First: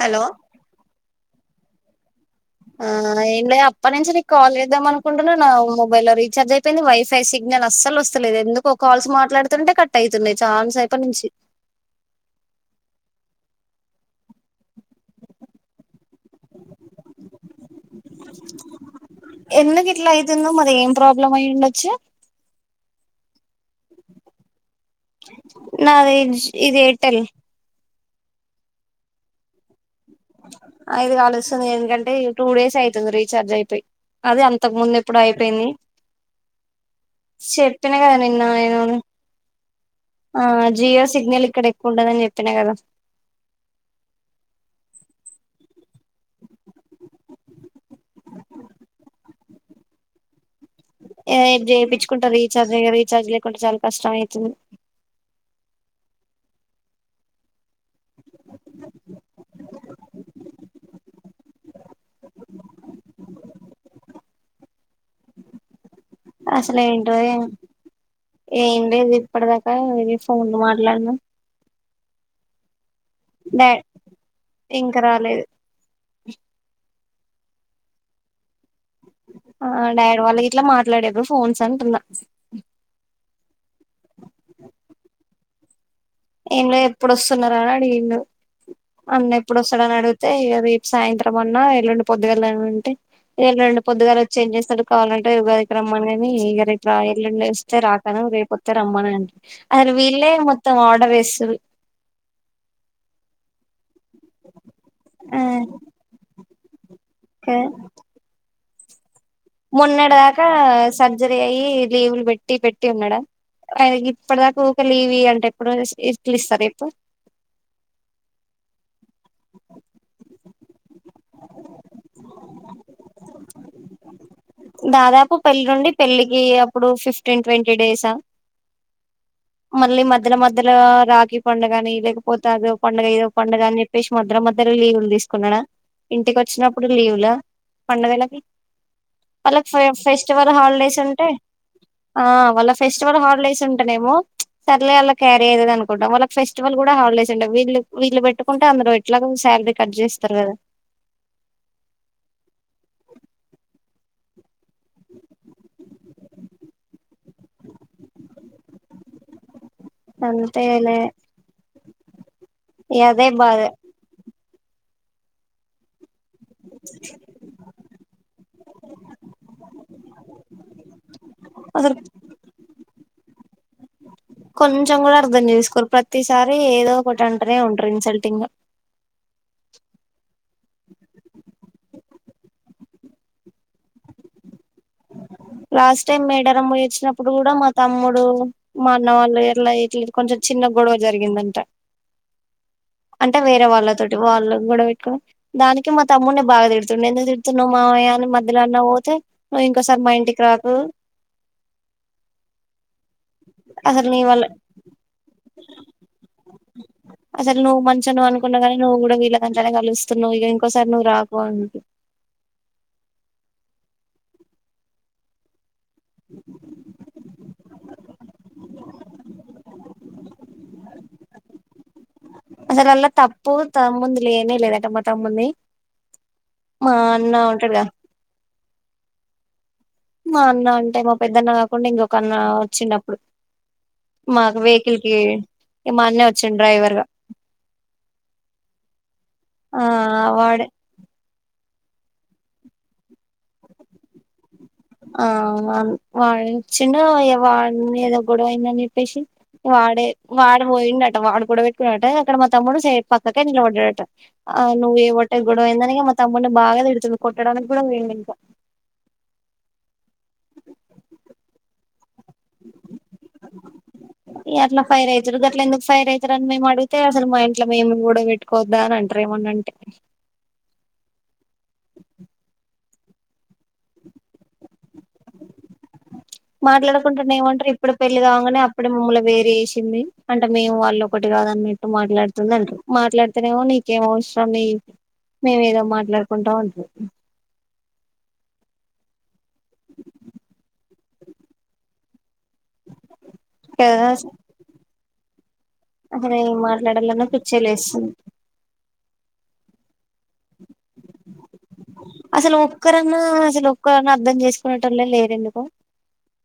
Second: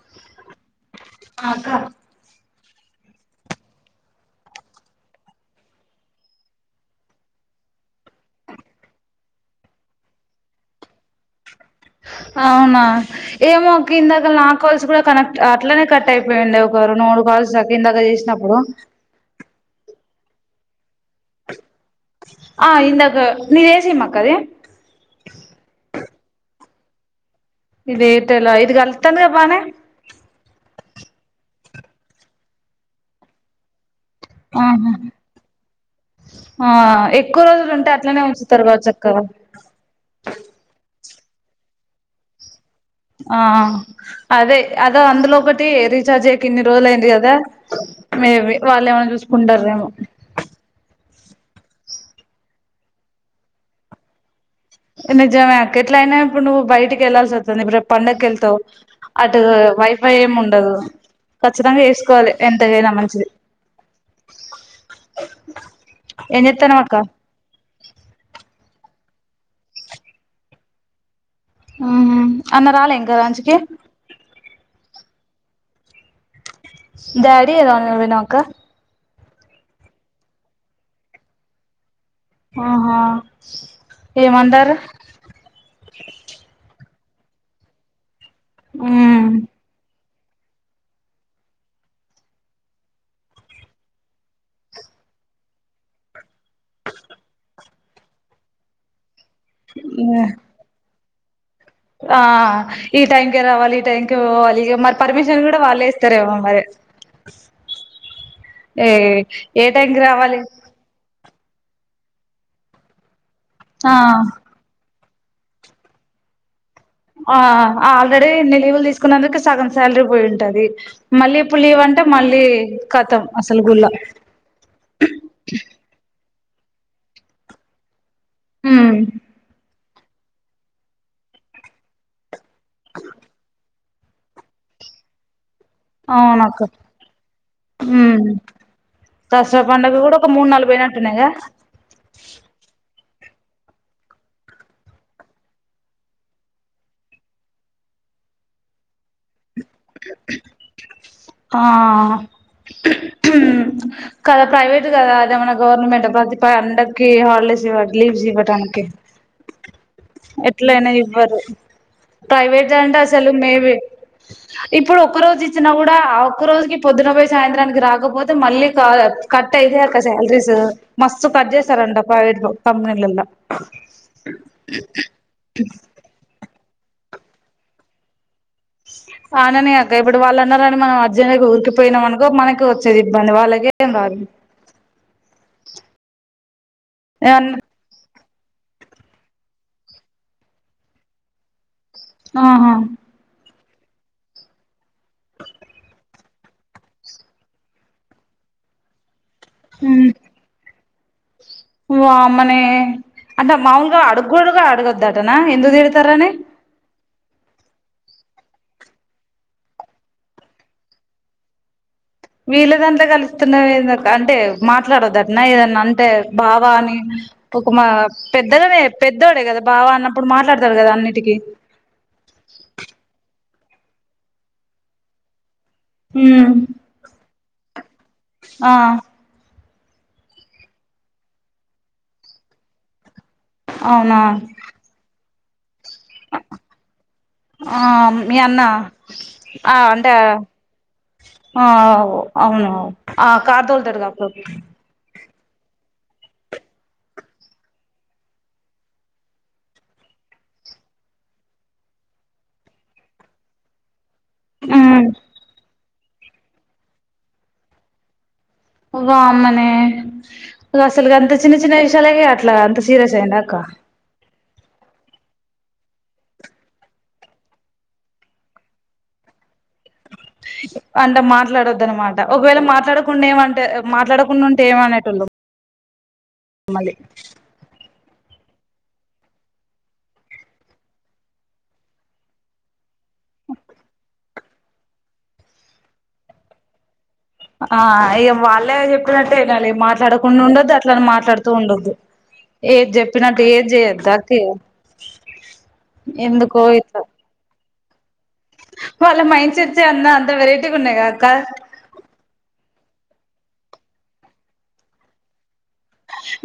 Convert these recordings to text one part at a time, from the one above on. Hello ఆ అక్క ఆ ఏం లేదు అప్పటి నుంచి నీకు కాల్ చేద్దాం అనుకుంటున్నాను నా మొబైల్ లో రీఛార్జ్ అయిపోయింది వైఫై సిగ్నల్ అస్సల్ అస్సలు వస్తలేదు ఎందుకో కాల్స్ మాట్లాడుతుంటే కట్ అయితున్నాయి చాలాసేపటినించి అవునా ఏమో అక్క ఇందాక నాకు కాల్స్ కూడా కనెక్ట్ అట్లనే కట్ అయిపోయింది ఒక రెండు మూడు కాల్స్ దాక ఇందాక చేసినప్పుడు ఎందు కిట్లా అయితుందో మరి ఏం ప్రాబ్లం అయ్యి ఉండొచ్చు అఇందకా నీది ఏ సిమ్ అక్క అది నాది ఇది ఎయిర్టెల్ ఇది ఎయిర్టెలా ఇది గలుతోంది గ బానే ఇది కలుస్తుంది ఎందుకంటే టూ డేస్ అయితుంది రీఛార్జ్ అయిపోయి అది అంతకు ముందు ఎప్పుడో అయిపోయింది హ్మ్ ఎక్కువ రోజులు ఉంటే చెప్పినా కదా అట్లనే నిన్న ఉంచుతారు నేను గాచ్చక్క ఆ జియో సిగ్నల్ ఇక్కడ ఎక్కువ ఉండదని జెప్పినా కదా ఆ అదే అద అందులో ఒకటి రీచార్జ్ జెయ్యక ఇన్ని రోలు అయింది కదా మేబి వాళ్ళు ఏమైన చూసుకుంటారేమో ఏ రేప్ జెపించుకుంటా రీచార్జ్ ఏ కద రీచార్జ్ లేకుంటే చాలా కష్టం అయితుంది నిజమేక్క ఎట్లా అయినా ఇప్పుడు నువ్వు బయటికి ఎళ్లాల్సి వస్తది రేప్ పండక్కి ఎళ్తావ్ అటు వైఫై ఎం ఉండదు ఖచ్చితంగా ఎస్కోవాలి ఎంతగైనా మంచిది ఏం అసలు చెత్తన్నావ్ అక్క ఏంటో ఏమో ఏం లేదు ఇప్పటిదాకా ఇదుగో ఫోన్లు మాట్లాడినా హ్మ్ అన్న రాలే ఇంక లంచ్ కి ఇంక రాలేదు డాడీ ఏదో అన్నారు విను అక్క ఆ డాడ్ వాళ్ళ గిట్లా మాట్లాడేరు ఫోన్స్ అంటున్నా ఏమండారు ఎం లేదు ఎప్పుడొస్తున్నార అని అడిగిండు ఉమ్ అన్న ఎప్పుడొస్తాడని అడుగు అయితే ఇగ రేపు సాయంత్రం అన్నా ఎల్లుండి పొద్దు గాల అంటే ఎల్లుండి పొదుగాల వచ్చి ఏం చేస్తాడు కావాలంటే ఉగాది రమ్మను గాని ఇగ రేపు రా ఎల్లుండి వస్తే రాకు అను రేపు పొత్తె రమ్మని అంట అరె వీళ్లే మొత్తం ఆడర్ ఎస్తరు ఆ ఈ టైం కే రావాలి ఈ టైం కే పోవాలి మరి పర్మిషన్ గూడా వాళ్ళే ఇస్తారేమో మరి కె ఏ ఏ టైంకి మున్నడిదాక రావాలి సన్ సర్జరీ అయ్యి లీవులు పెట్టి పెట్టి ఉన్నాడా ఆయన ఆ ఇప్పటి దాక లీవి అంటే ఎప్పుడు ఇట్లి ఇస్తారుజెప్పు ఆ ఆల్రెడీ ఇన్ని లీవులు తీసుకున్నందుకు సగమ్ శాలరీ పోయి ఉంటది మళ్ళీ ఇప్పుడు లీవ్ అంటే మళ్ళీ కతం అసలు గుల్ళ దాదాపు పెళ్లి ఉండి పెళ్ళికి అప్పుడు ఫిఫ్టీన్ ట్వంటీ డేసా ఉమ్ మళ్ళీ మధ్యలో మధ్యలో రాఖీ పండుగని లేకపోతే అదో పండుగ ఇదో పండుగని జెప్ ప్పెసి మధ్యలో మధ్యలో లీవులు తీసుకున్నాడా అవునక్క ఇంటికొచ్చినప్పుడు లీవులా ఉమ్ పండగలకి దసరా వాళ్ళక్ ఫే పండుగ కూడా ఒక మూడు ఫెస్టివల్ నాలుగు హాలిడేస్ పోయినట్టున్నాయిగా ఉంటాయ్ ఆ వాళ్ళ ఫెస్ స్టివల్ హాలిడేస్ ఉంటనేమో సర్లే వాళ్ళ క్యారీయ్యేది అనుకుంటాం వాళ్ళ ఫెస్టివల్ కూడా హాలిడేస్ ఉండే వీళ్ళ వీళ్ళు పెట్టుకుంటే అందరు ఎట్లా శాలరీ కట్ జేస్తారు గదా ఆ కదా ప్రైవేట్ కదా అదేమన్నా గవర్నమెంట ప్రతి పండక్కి హాల్ డె డేస్ ఇవ్వ గ్లీవ్స్ ఇవ్వటానికె ఎట్లయినా అంతేలే ఇవ్వరు ప్రైవేట్ జా అంటే ఇగ అదే అసలు బాధ మేబి ఇప్పుడు ఒక్క రోజు ఇచ్చినా గుడా ఒక్క రోజుకి పొద్దునబొయ్ సాయంత్రానికి రాకపోతే మళ్ళీ క కట్ అయితే అక్క శాలరీసు మస్తు కడ్ అసలు జెస్తారంట ప్రైవేట్ లో కంపనీలల్లో కొంచెం గూడా అర్ధం చేసుకోరు ప్రతిసారి ఏదో ఒకటి అంటనే ఉంటరు ఇన్సల్టింగా వాననే అక్క ఇప్పుడు వాళ్ళు అన్నారని మనం అర్జెంట్ గా ఊరికిపోయినాం అను గొ మనకె వచ్చేది ఇబ్బంది వాళ్ళకేం రాదు లాస్ట్ టైం మేడారం పోయొచ్చినప్పుడు కూడా మా తమ్ముడు మా అన్న వాళ్ళు ఎట్లా ఇట్ల కొంచెం చిన్న గొడవ జరిగిందంట ఆహ అంటే వేరే వాళ్ళతోటి వాళ్ళు గొడవ వెట్టుకొని దానికి మా తమ్మున్ని బాగా తిడుతుండ ఎందుకు తిడుతున్నావు మామయ్య అని ఎందులో అన్నా వోతే నువ్వు ఇంకోసారి మా ఇంటికి రాకు వామ్మనే అంటే మాములుగా అసలు నీ వల్ల అడుగ్గుడగా అడగొద్దంటనా ఎందుకు తిడతారని అసలు నువ్ మంచోనివి అనుకున్నా గానీ నువ్వు గూడా వీళ్ళకంతనే గలుస్తున్నావు ఇగ ఇంకోసారి నువ్వు రాకు అం వీళ్ళ దాంట్లో కలుస్తున్నవ్ ఎందుకు అంటే మాట్లాడొద్దంటన ఏదన్నా అన్ అంటే బావా అని [unintelligible] మా పెద్దగానే పెద్దోడే గదా బావ అన్నప్పుడు మాట్లాడతాడు గదా అన్నిటికీ పోతా ముందు లేనే లేదంట మా తమ్మున్ని మా అన్న ఉంటాడుగా ఆ మా అన్న అంటే మా పెద్దన్న గాకుండా ఇంకొక అన్న వచ్చిండ అప్పుడు అవునా మాకు వెకిల్కి ఆ మీ అన్నా ఆ అంటా వాడే ఆవ్ అవును ఆ కార్ తోలుతాడుగా అప్పుడప్పు ఆ వాళ్ వాన్నించిండా వానిది ఏదో గొడవ అయిందని జెప్పేసి వాడే వాడు పోయిండట వాడు గొడవ పెట్టుకున్నాట అక్కడ మా తమ్ముడు సేఫ్ పక్కకే నిలబడ్డాడట ఆ నువ్వు చేయబట్టే గొడవ అయిందని మా తమ్ముని తిడుతున్నాడు కొట్టడానికి కూడా పోయిండు ఇంక వామ్మనే అసలు అంత చిన్న చిన్న విషయాలకే అట్లా అంత సీరియస్ అయిండా అక్క అట్లా ఫైర్ అవుతారు గాట్ల ఎందుకు ఫైర్ అయితారు, అని మేము అడిగితే అసలు మా ఇంట్లా మేము గోడవ పెట్టుకోవాద్దా అని అంటరు. [unintelligible] వాని తోని మాట్లాడొదు అన్నమాట ఒకవేళ మాట్లాడకుండా ఏమంటే మాట్లాడకుండా ఉంటే ఏమనేటోళ్ళు, మళ్ళీ మాట్లాడుకుంటారునే ఏమంటారు ఇప్పుడు పెళ్లిగా అనే అప్పుడే మమ్మల్లు వేరు వేసింది అంటే మీము వాళ్లు ఒకటి కాద అన్నట్టు మాట్లాడుతుంది అంటారు. మాట్లాడుతేనేమో నీకేం అవసరం ని మేము ఏదో మాట్లాడుకుంటాం అంటారు. ఆ ఇగా వాళ్ళే చెప్పినట్టే వినాలి మాట్లాడకుండా ఉండద్దు, అట్లనే మాట్లాడుతూ ఉండొద్దు, [unintelligible] ఏది చెప్పినట్టు ఏది చేయొద్దా అక్క ఇగా అసలేం మాట్లాడలన పిచ్చిలేస్తుంది. వాళ్ళ మైండ్ సెట్స్ అంత, అంత వెరైటీగా ఉన్నాయి కదా అక్క అసలు ఒక్కరన్నా అసలు ఒక్కరన్నా అర్ధం చేసుకునేటోలే లేరు ఎందుకు,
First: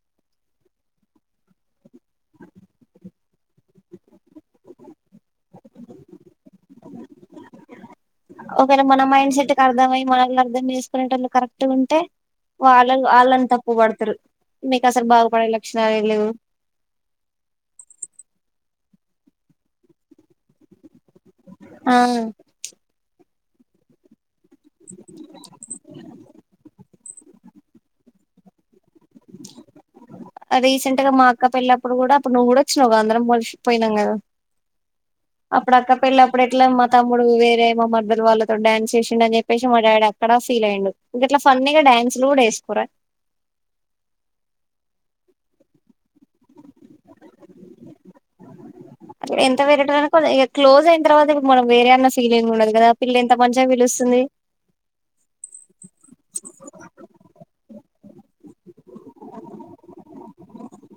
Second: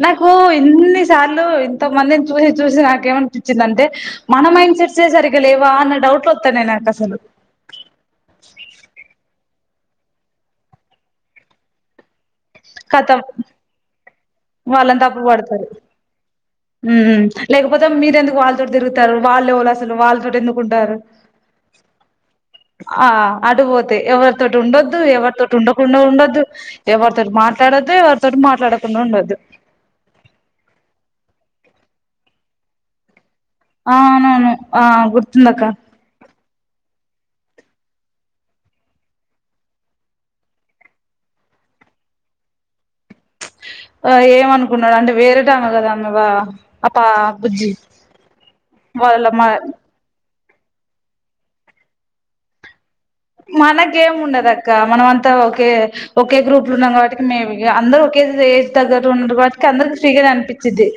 నాకు ఇన్ని సార్లు ఇంతమందిని చూసి చూసి నాకేమనిపించిందంటే మనం మైండ్ సెట్స్ సే సరిగలేవా అన్న డౌట్లు వాతనై నాకు అసలు, అర్ధం అయ్యి మనల్ని అర్థం చేసుకునేటళ్లు కరెక్ట్ గా ఉంటే, ఓ అల్ కతం అళ్ళని తప్పు బడుతారు, మీకు అసలు బాగుపడే లక్షణాలే లేవు ఉ లేకపోతే మీరు ఎందుకు వాళ్ళతో తిరుగుతారు, వాళ్ళు ఎవళ్ళు అసలు వాళ్ళతో ఎందుకు ఉంటారు. ఆ అటుపోతే ఎవరితోటి ఉండొదు, ఎవరితోటి ఉండకుండా ఉండొద్దు ఎవరితో ఎవరితో మాట్లాడొద్దు ఎవరితో మాట్లాడకుండా ఉండోదు. రీసెంట్ గా మా అక్క పెళ్లిప్పుడు కూడా అప్పుడు నువ్వు కూడా వచ్చినావు కదా కలిసి పోయిన్నాం ఆ కదా అవునవును ఆ గుర్తుందక్క అప్పుడు అక్క పెళ్లి అప్పుడు ఎట్లైనా తమ్ముడు వేరే మా మరదలు వాళ్ళతో డాన్స్ చేసిండ, అని చెప్పసి మా డాడీ అక్కడ ఫీల్ అయ్యిండు, గిట్లా ఫన్నీ గా డాన్స్ లో కూడా వేసుకోర వాళ్ళు ఎంఅనుకునారంటే వేరేటమా కదా అన్ని ఉన్నదా పాప బుజ్జి వాళమా క్లోజు అయిన తర్వాత ఇంకా మనం వేరే అన్న ఫీలింగ్ ఉండదు కదా, పిల్ల ఎంత మంచిగా మనకేం పిలుస్తుంది ఉండదు అక్క మనం అంతా ఒకే ఒకే గ్రూప్లు ఉన్నాం కాబట్టి మే ఇగ అందరు ఒకే ఏజీ దగ్గరలో ఉన్న వాటికి అందరి ఫ్రీగానే అనిపిచిది,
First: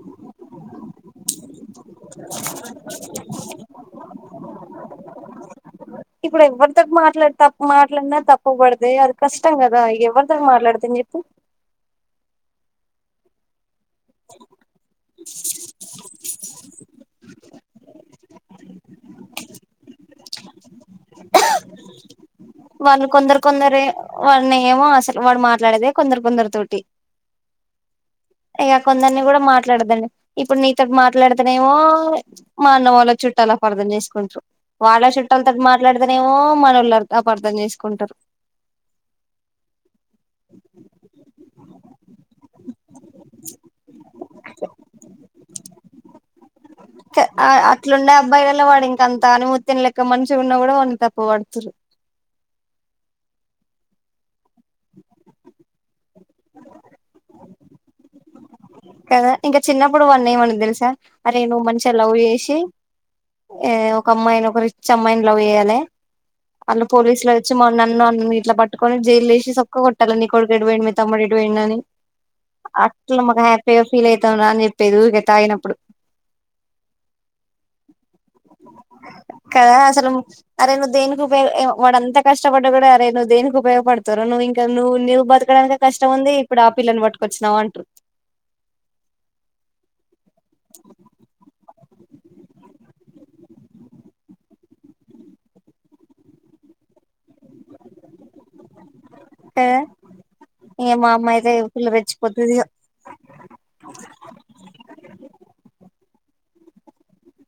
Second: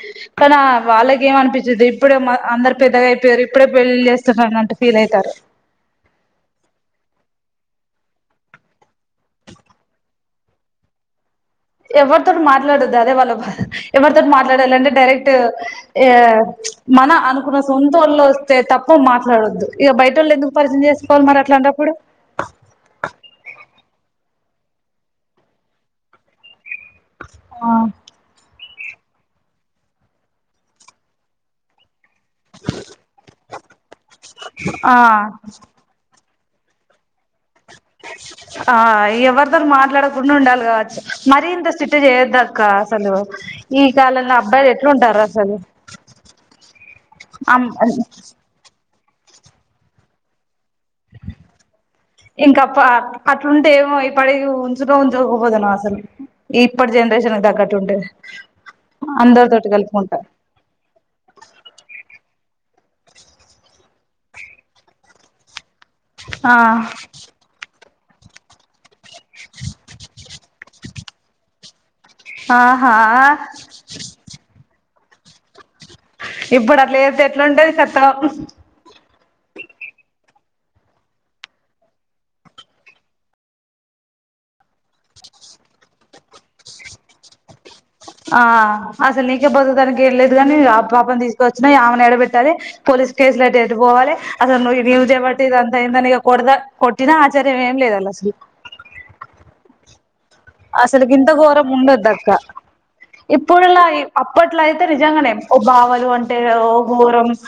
కానీ వాళ్ళకి ఏం అనిపించింది ఇప్పుడే మన అంద, పెద్దగా అయిపోయారు ఇప్పుడే పెళ్లిలు చేస్తున్నాటు ఫీల్ అయితారు. ఇప్పుడు ఎవరితో మా మాట్లా తప్పు మాట్లాడినా తప్పుబడితే అది కష్టం కదా ఎవరితోని మాట్లాడతం చెప్పు ఎవరితోటి మాట్లాడద్దు అదే వాళ్ళ బాధ ఎవరితోటి మాట్లాడాలంటే, కరెక్ట్ ఎ మన అను అకున్న సొంత వొళ్ళు వస్తే తప్ప మాట్లాడొద్దు ఇక బయట వాళ్ళు ఎందుకు పరిచయం చేసుకోవాలి మరి అట్లాటప్పుడు, వాళ్ళు కొందరు కొందరు వాళని ఏమో అసలు వాడు మాట్లాడేదే కొందరు కొందరి తోటి ఆ ఇక కొందరిని కూడా మాట్లాడదండి ఇప్పుడు నీతో మాట్లాడుతనేమో, మా అన్న వాళ్ళ చుట్టాలు అపార్థం చేసుకుంట్రరు ఆ వాళ్ళ చుట్టాలతోటి మాట్లాడతేనేమో, మనోళ్లు అపార్థం చెస్ ఆ ఇగ ఎవరితోని మాట్లాడకుండా ఉండాలి కావచ్చు మరి ఇంత సిట్ చేయొద్ద అక్క అసలు ఈ కాలంలో అబ్బాయిలు ఎట్లుంటారు. అసలు కా ఆ అమ్ అట్లుండే అబ్బాయిలలో వాడు ఇంక అంత అనిమూతైం లెక్క మంచి ఉన్నా కూడా తప్పు పడుతురు ఇంకా పా కట్ అట్లుంటే ఏమో ఇప్పటి ఉంచులో ఉంచుకోకపోతనో అసలు ఇప్పటి జనరేషన్ తగ్గట్టుంటే, కదా ఇంకా చిన్నప్పుడు వన్నెమను తెలుసా అరే నువ్వు మంచిగా లవ్ చేసి ఏ ఒక అమ్మాయిని ఒక రిచ్ అమ్మాయిని లవ్ చేయ్యాలే, ఆ ఆళ్ల్లు పోలీసులు అయి వచ్చి మొన్న నన్ను ఇట్లా పట్టుకొని జైలు ఏసి సొక్క కొట్టాలి నీ కొడుకు ఎటు పోయిండు మీ తమ్ముడు ఎటు పోయిండు అని ఆహా అట్లా మాకు హ్యాపీగా ఫీల్ అయితాం రా అని చెప్పేది ఊకె తాగినప్పుడు ఇప్పుడు అట్లా చేస్తే ఎట్లుంటది సక్కగా కదా అసలు అరే నువు దేనికి ఉపయోగ వాడంతా కష్టపడ్డా కూడా అరే నువ్వు దేనికి ఉపయోగపడతవూర నువు ఇంకా నువ్వు నువు బతకడానికే కష్టం ఉంది ఇప్పుడు ఆ పిల్లను పట్టుకొచ్చినావ అంటరు ఆ అసలు నీకే బతకడానికి ఏం లేదు, కాని ఆ పాపను తీసుకొచ్చినావ్ ఆ డబేట్టాలే పోలీస్ కేసులైతే ఏటు పోవాలే అసలు నువు చేయవట్టే ఇదంత అయిందని ఇగ కొడుత కొ ట్టినా ఆచార్యాం ఏం లేదు అల అసలు కదా ఇక మా అసలుకి అమ్మ గింత అయితే ఘోరం ఫుల్ ఉండద్దక్క రెచ్చిపోతది ఇప్పుడులా అప్పట్లో అయితే నిజంగానే ఓ బావలు అంటే ఓ గోరమ్స్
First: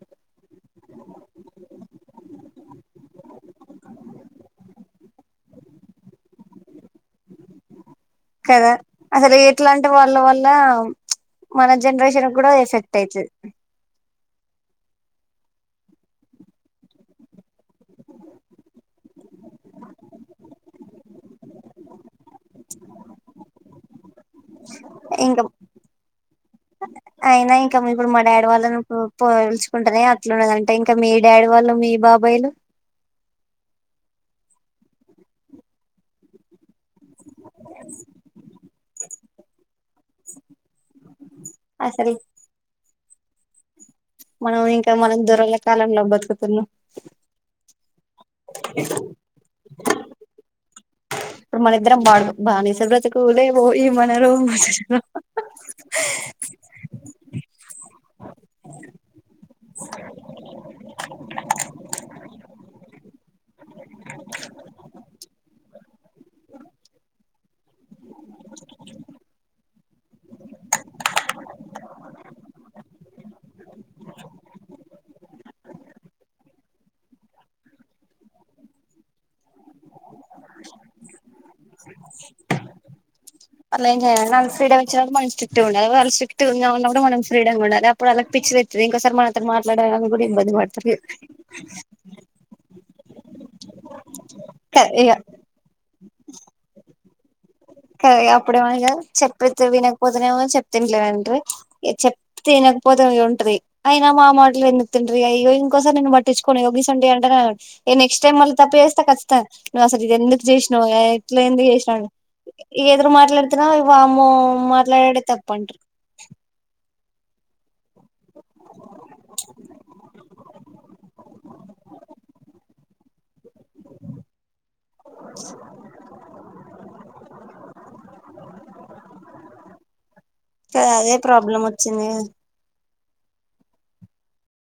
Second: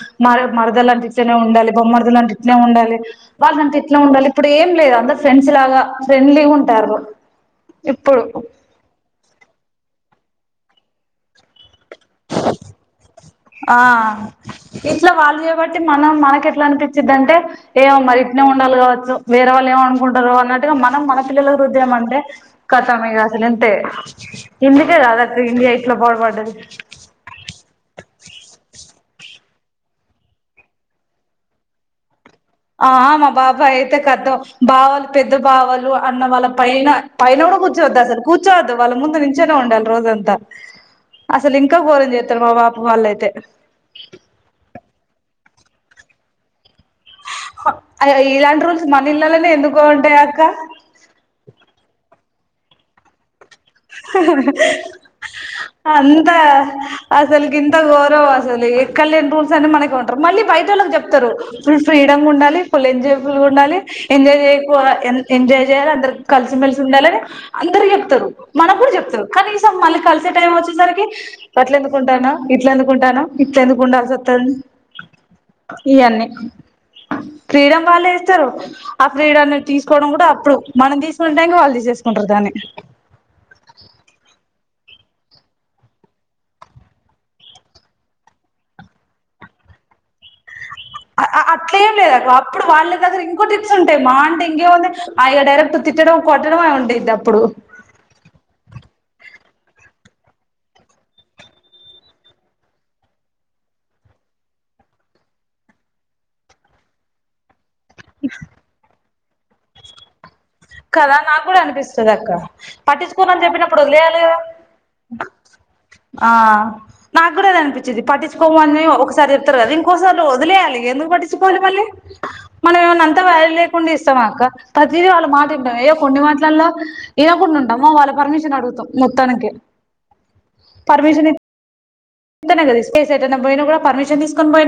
మరదలు అంటె ఇట్లనే ఉండాలే, బామర్దులు అంటే ఇట్నే ఉండాలే వాళ్ళంటే ఇట్లానే ఉండాలి ఇప్పుడు ఏం లేదు అందరు ఫ్రెండ్స్ లాగా ఫ్రెండ్లీగా ఉంటారు ఇప్పుడు కదా అసలు ఎట్లాంటె వాళ్ళ వల్ల మన జనరేషన్ కూడా ఎఫెక్ట్ అయితది ఇంట్లో వాళ్ళు ఏమంటే మనం మాకెట్లా అనిపించిదాంటే ఏమో మరి ఇట్నే ఉండాలి కావచ్చు వేరే వాళ్ళు ఏమనుకుంటారో అన్నట్గా మనం మన పిల్లల రుద్దినం అంటే కథం ఇగ అసలు ఇంతే ఇందుకే కద ఇంకా ఇండియా ఇట్ల పాడు పడ్డది అయినా ఇంకా ఇప్పుడు మా డాడీ వాళ్ళను పోల్చుకుంటనే అట్లున్నదంటే ఇంకా మీ డాడీ వాళ్ళు, మీ బాబాయిలు ఆ మా బాబాయి అయితే కతం బావాలు పెద్ద బావాలు అన్న వాళ్ళ పైన పైన కూర్చోద్దు అసలు కూర్చోవద్దు వాళ్ళ ముందు నుంచేనే ఉండాలి రోజంతా అసలు ఇంకా ఘోరం అసలు చేత్తరు మా బాపు వాళ్ళు అయితే మనం ఇంకా మనం దొరల కాలంలో బతుకుతున్నాం అయిన ఇలాంటి రూల్స్ మన ఇళ్లలోనే ఎందుకు ఉంటాయి అక్క ఇప్పుడు మనిద్రం బా బానిసబ్రతకులే మనలో అంత అసలుకి ఇంత గోరం అసలు ఎక్కల్లేని రూల్స్ అన్ని మనకె ఉంటారు మళ్ళీ బైటోళ్ళకు చెప్తారు ఫుల్ ఫ్రీడమ్ గా ఉండాలి ఫుల్ ఎంజాయిబుల్ గా ఉండాలి ఎంజాయ్ చేయిపో ఎన్ ఎంజాయ్ [unintelligible] అందరు కలిసిమెలిసి ఉండాలి అందరికి జెప్తరు, మనక్కూడా జెప్తరు కనీసం మళ్ళి కలిసే టైం వచ్చేసరికి అట్ల ఎందుకుంటనవ్ ఇట్ల ఎందుకుంటనవ్ ఇట్ల ఎందుకు ఉండాల్సి వత్తంది ఇయన్నీ ఫ్రీడమ్ వాళ్లే ఇస్తరు ఆ ఫ్రీడమ్ ని తీసుకు కోవడం కూడా అర్థు మనం తీసుకునె టైమ్ కి వాళ్ళు తీసేసుకుంటరు దాన్ని అట్ల ఏం జేయరు నాక్ ఫ్రీడమ్ వచ్చినప్పటి నుంచి స్ట్రిట్ గుండాలే వాళ్ స్ట్రిట్ గుందాం అన్నపుడు మనం ఫ్రీడమ్ గుండాలే అపుడు ఆళ్లకు పిచ్చిలేతది ఇంకోసారి మనతోన్ మాట్లాడడానికి గూడా ఇబ్బంది పడ్ అ అ అట్లేం లేదు అక్క అప్పుడు వాళ్ళ దగ్గర ఇంకో టిప్స్ ఉంటాయి. మా అంటే ఇంకేముంది ఇగ అయ డైరెక్ట్ తిట్టడం కొట్టడమే ఉండేది అప్పుడు క అప్పుడేమొ ఇగ చెప్పితే వినకపోతేనేమో చెప్ప ఇంట్లేదాంట్రీ ఇగ చెప్తే ఇగ పోత ఇగ ఉంట్రీ అయినా మా మాటలు ఎందుకింట్రీ ఇగో ఇంకోసారి నిన్ను పట్టించుకోనిగ గిసొంటియంటనా ఇగ నెక్స్ట్ టైం మళ్ళ తప్పు జెస్తే ఖచ్చితంగా నువ్వు అసలు ఇ ఎందుకు జేషినవ్ కదా ఏట్ల నాకు కూడా ఎందుకు చేసినావ్ అనిపిస్తది అక్క ఇగ ఎదురు పట్టించుకోనని మాట్లాడితేనేమో చెప్పినప్పుడు వదిలేయాలి వామ్మో కదా మాట్లాడితప్పంటరు నాక్కూడా అదే అనిపిత్ ది పట్టిచుకోవని ఒకసారి చెప్తరు కానీ ఇంకోసారి వదిలేయాలి ఎందుకు పట్టిచుకోవాలి మళ్ళీ మన ఏమన్నా అంతా వాల్యూ లేకుండా ఇస్తామ అక్క ప్రతిదీ వాళ్ళ మాట ఇన్ ఏయో కొన్ని మాట్లల్లో ఇనకుండా ఉంటమ వాళ్ళ పర్మిషన్ అడుగుతాం మొత్తానికి క అదే ప్రాబ్లమ్ వచ్ ఇంతనే కద స్పేస్ ఎటన బోయినా గూడా పర్మిషన్ తీసుకొని బోయినా